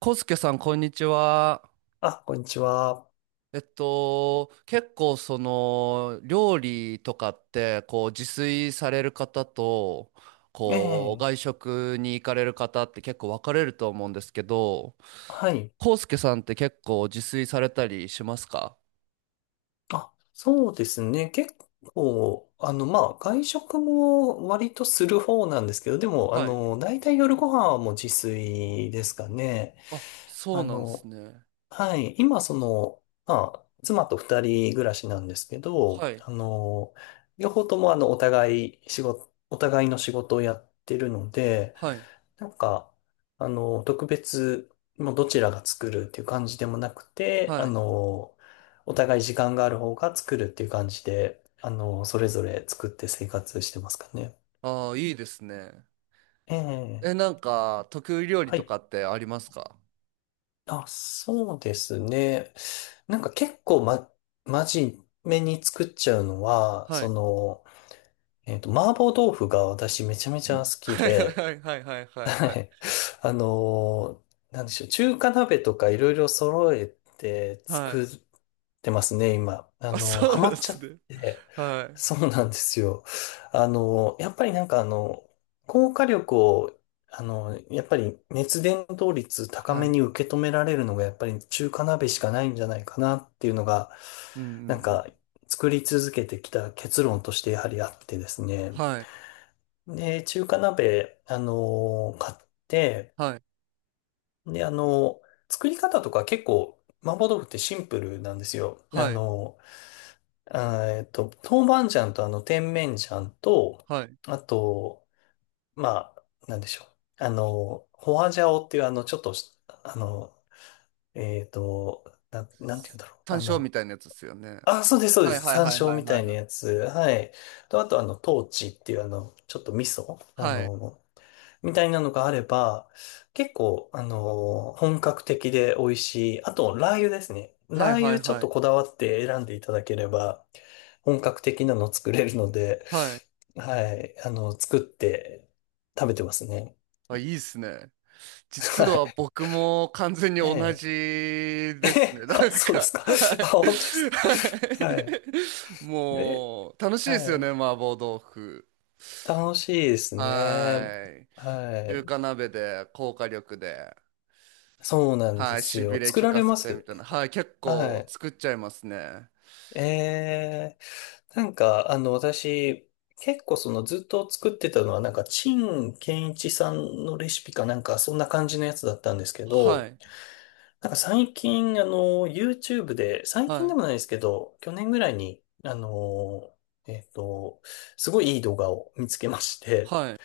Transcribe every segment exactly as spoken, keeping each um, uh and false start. コスケさん、こんにちは。あ、こんにちは。えっと、結構その料理とかってこう自炊される方とえこうえ、外食に行かれる方って結構分かれると思うんですけど、はい。コスケさんって結構自炊されたりしますか？あ、そうですね。結構、あの、まあ、外食も割とする方なんですけど、でも、あはい。の、大体夜ご飯はもう自炊ですかね。あ、そあうなんですの、ね。はい。今、その、まあ、妻とふたりぐらしなんですけど、はい。あの、両方とも、あの、お互い仕事、お互いの仕事をやってるので、はい。なんか、あの、特別、もうどちらが作るっていう感じでもなくて、はあい。の、お互い時間がある方が作るっていう感じで、あの、それぞれ作って生活してますかね。ああ、いいですね。ええ、え、なんか得意料理はとい。かってありますか？あ、そうですね。なんか結構ま、真面目に作っちゃうのは、はそい。の、えっと、麻婆豆腐が私めちゃめちゃ好きはいで、はいはいはいははいい。あのーなんでしょう。中華鍋とかいろいろ揃えてはい。作ってますね、今。ああ、のーそうハなマんでっちゃすっね。て。はい。そうなんですよ。あのーやっぱりなんかあの、高火力を、あのーやっぱり熱伝導率高はめい。に受け止められるのがやっぱり中華鍋しかないんじゃないかなっていうのが、うんうんうなんかん。作り続けてきた結論としてやはりあってですね。はい。で、中華鍋、あのー買って、はい。で、あの、作り方とか結構、麻婆豆腐ってシンプルなんですよ。あはい。の、あーえっと、豆板醤とあの、甜麺醤と、はい。あと、まあ、なんでしょう。あの、ホワジャオっていうあの、ちょっとし、あの、えっと、な、なんて言うんだろう。単あ勝みの、たいなやつですよね。あ、そうです、そうではいす。はい山はい椒はいみたはいいなはい。やつ。はい。と、あとあの、トーチっていうあの、ちょっと味噌。あの、みたいなのがあれば、結構、あのー本格的で美味しい。あと、ラー油ですね。はラいーは油いちはょいっはいとこだわって選んでいただければ、本格的なの作れるので、はい。はい、あの、作って食べてますね。あ、いいっすね。実ははい。僕も完全にえ同じえ。ですね。えなんあ、そうでか、すか。はい。あ、本当ですか。ははい。い、え、もう楽しいではすよね、い。麻婆豆腐。楽しいですね。はい。は中い。華鍋で、高火力で。そうなんではい、すしびよ。れ作聞らかれせまてみすたいな。結構？はい、結は構い。作っちゃいますね。ええ。なんか、あの、私、結構そのずっと作ってたのは、なんか、陳建一さんのレシピかなんか、そんな感じのやつだったんですけはど、い、なんか最近、あの、YouTube で、最は近でい、もないですけど、去年ぐらいに、あの、えっと、すごいいい動画を見つけまして、はい。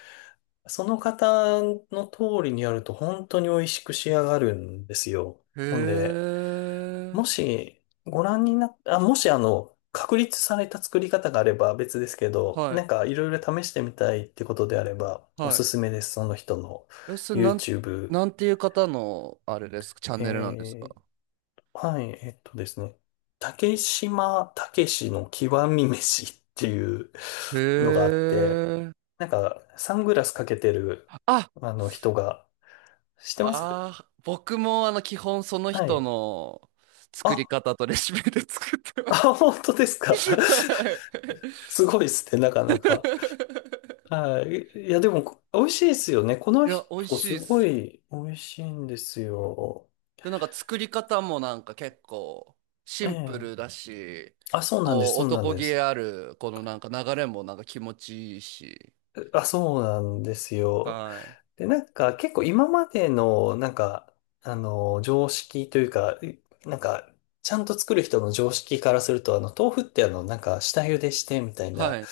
その方の通りにやると本当に美味しく仕上がるんですよ。へほんで、え、もし、ご覧になっあ、もし、あの、確立された作り方があれば別ですけど、はない、んかいろいろ試してみたいってことであれば、おはすすめです。その人の い。え、それなん、YouTube。なんていう方の、あれですか、チャンネルなんですか？えー、はい、えっとですね。竹島武しの極み飯っていうのがあへって、え。なんかサングラスかけてるあ、あの人が、知ってます？あー、僕もあの、基本そのは人い。の作りあ、方とレシピで作ってあ、ます。本当です か。はい すごいっすね、なかな か。はい。いや、でも、美味しいですよね。こいのや、美味人、しいすっごす。い美味しいんですよ。で、なんか作り方もなんか結構シえンプルえ。だし、あ、そうなんでこす、うそうなん男で気す。あるこのなんか流れもなんか気持ちいいし。あ、そうなんですよ。はい。で、なんか、結構今までの、なんか、あの、常識というか、いなんか、ちゃんと作る人の常識からすると、あの、豆腐ってあの、なんか、下茹でしてみたいはな、い。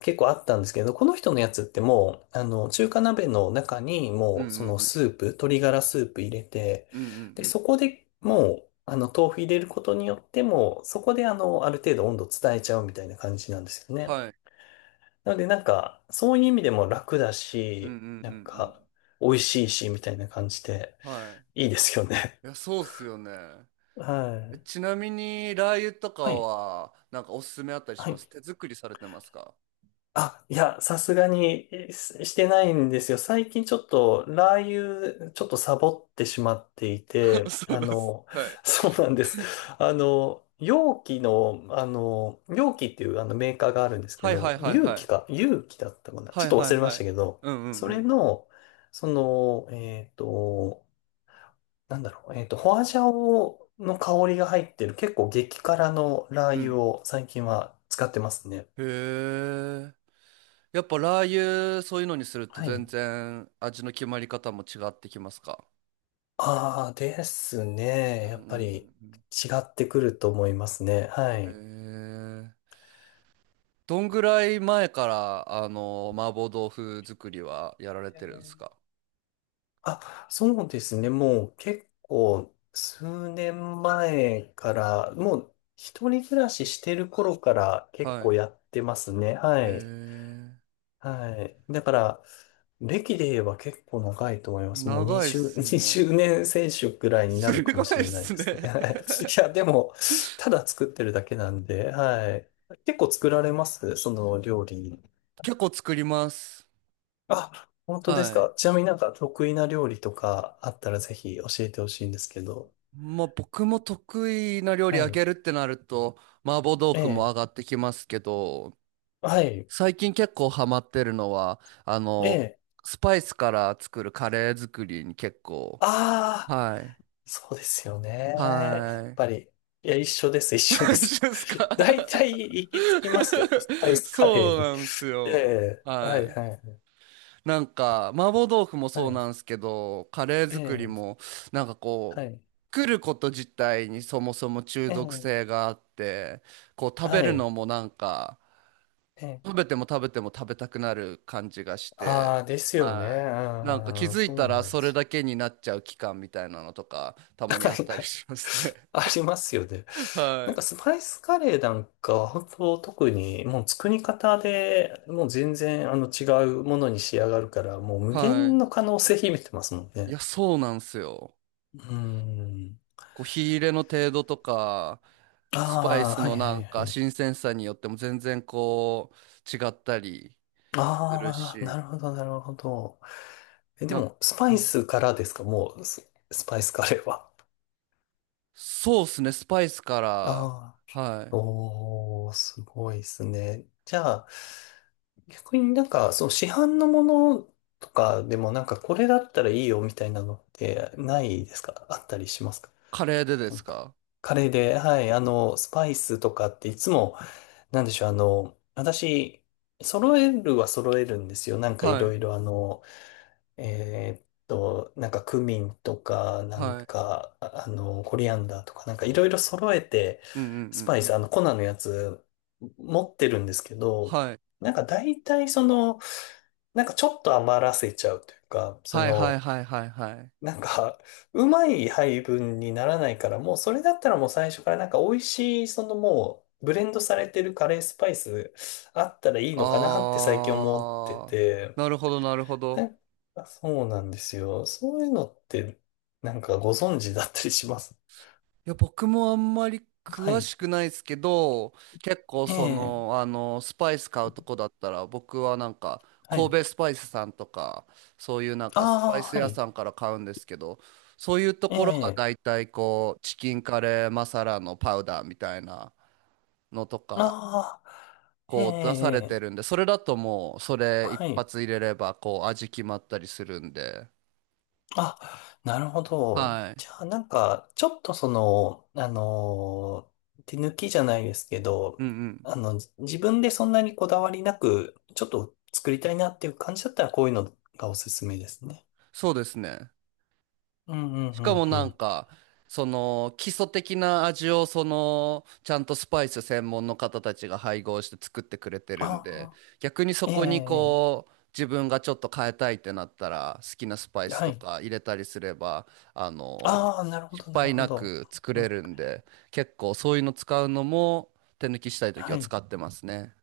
結構あったんですけど、この人のやつってもう、あの、中華鍋の中にうもんうう、そんのうん。スープ、鶏ガラスープ入れて、うんうんで、うん。そこでもう、あの、豆腐入れることによっても、そこであの、ある程度温度伝えちゃうみたいな感じなんですよね。はい。なので、なんか、そういう意味でも楽だうんうんし、うなんんうか、ん。美味しいし、みたいな感じで、はいいですよね。い。いや、そうっすよね。はえい。ちなみに、ラー油とかはい。は、なんかおすすめあったりしはまい。す手作りされてますか？ あ、いや、さすがにえししてないんですよ。最近ちょっとラー油、ちょっとサボってしまってい て、そうあです。の、はい。そうなんです。あの、容器の、あの、容器っていうあのメーカーがあるんですけはいはど、いはい容は器い。か、容器だったかな。はちょっいとは忘いれまはしたい。けど、うんうんそうれん。の、その、えっと、なんだろう、えっと、ホアジャオの香りが入ってる結構激辛のラーう油ん。を最近は使ってますね。へえ。やっぱラー油、そういうのにするとは全い。然味の決まり方も違ってきますか？ああ、ですうね。んうやっぱり違んってくると思いますね。はうんい。うん。へえー。どんぐらい前から、あの、麻婆豆腐作りはやられてるんですか？あ、そうですね。もう結構数年前から、もう一人暮らししてる頃から結はい。へ構やってますね。えはい。ー。はい。だから、歴で言えば結構長いと思います。もう長いっにじゅう、す20ね。年選手くらいになるすかごもしいっれないすですね。ね。 いや、でも、ただ作ってるだけなんで、はい。結構作られますその料理？結構作ります。あ、本当ですはい。か。ちなみになんか得意な料理とかあったらぜひ教えてほしいんですけど。まあ僕も得意な料理はあげい。るってなると、麻婆豆え腐も上え。がってきますけど、はい。最近結構ハマってるのは、あえの、え。スパイスから作るカレー作りに結構、ああ、はい、そうですよね。やっはぱり。いや、一緒です、一い。緒で 一す。緒ですか？ 大体行き着きますよね。スパイ スカレそーうに。なんですえよ。え。ははい、い。はい、なんか、麻婆豆腐もはそうい。なんですけど、カレーえ作りえ。も、なんかはこい。う、作ること自体にそもそも中え毒え。性があって、こう食べはるのい。もなんか、ええ。食べても食べても食べたくなる感じがしあて、あ、ですよね。はい。なんか気うん、づいそたうらなんそでれすよ。だけになっちゃう期間みたいなのとか、たはまにあっいたはりい。しますね。ありますよね。なんはかい。スパイスカレーなんかは本当特にもう作り方でもう全然あの違うものに仕上がるからもう無限はの可能性秘めてますもんい。いや、ね。そうなんですよ。うーん。こう、火入れの程度とか、あスパイスあ、はいのはなんいかはい。新鮮さによっても全然こう、違ったりするああ、なし、るほどなるほど。え、でなんもスパうイん、スからですか？もうス、スパイスカレーは。そうですね、スパイスから、あはあ。い。おー、すごいですね。じゃあ、逆になんか、そう、市販のものとかでもなんか、これだったらいいよみたいなのってないですか？あったりしますか？カレーででなんすか、か？カレーで、はい、あの、スパイスとかっていつも、なんでしょう、あの、私、揃えるは揃えるんですよ。なんかいはい。ろいろあの、えーっと、なんかクミンとか、なんはい。か、ああの、コリアンダーとか、なんかいろいろ揃えて、うんうスんパうイんうス、あん。の、粉のやつ持ってるんですけど、はい。なんか大体その、なんかちょっと余らせちゃうというか、そはいはいの、はいはいはい。なんか、うまい配分にならないから、もうそれだったらもう最初からなんか美味しい、そのもう、ブレンドされてるカレースパイスあったらいいのかなって最近思ってあー、て、なるほどなるほなど。んかそうなんですよ。そういうのって、なんかご存知だったりします？いや、僕もあんまり は詳い。しくないですけど、結構えそえ、の、あの、スパイス買うとこだったら、僕はなんか、は神い。戸スパイスさんとか、そういうなんかスパイあスあ、は屋い。さんから買うんですけど、そういうとえころがえ、大体こう、チキンカレーマサラのパウダーみたいなのとか、ああ、ええ、こう出されてえるんえ。で、それだともう、それ一はい。発入れれば、こう、味決まったりするんで。あ、なるほど。はい。じゃあ、なんか、ちょっとその、あのー、手抜きじゃないですけうど、んうん。あの、じ自分でそんなにこだわりなく、ちょっと作りたいなっていう感じだったら、こういうのがおすすめですね。そうですね。うん、うん、しうかん、もうなんん。か、その基礎的な味を、そのちゃんとスパイス専門の方たちが配合して作ってくれてあるんで、あ、逆にそええ、こにええ。こう自分がちょっと変えたいってなったら好きなスパイスはとい。か入れたりすれば、あの、ああ、なるほ失ど、なる敗ほなど。く作うれん。るんで、結構そういうの使うのも手抜きしたい時ははい。使ってますね。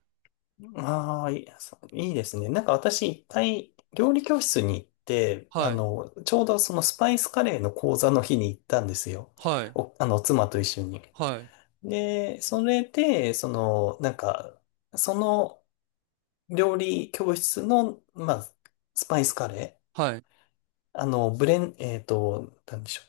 ああ、いい、そういいですね。なんか私、いっかい、料理教室に行って、あはい。の、ちょうどそのスパイスカレーの講座の日に行ったんですよ。はい。お、あの、妻と一緒に。はい。で、それで、その、なんか、その料理教室の、まあ、スパイスカレはい。ー、あの、ブレン、えっと、なんでしょ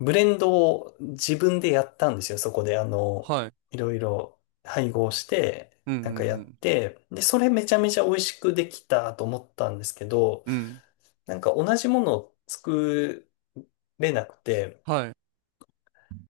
う。ブレンドを自分でやったんですよ。そこで、あの、はい。いろいろ配合して、うんなんかやうっんて、で、それめちゃめちゃ美味しくできたと思ったんですけど、うん。うん。なんか同じものを作れなくて、はい。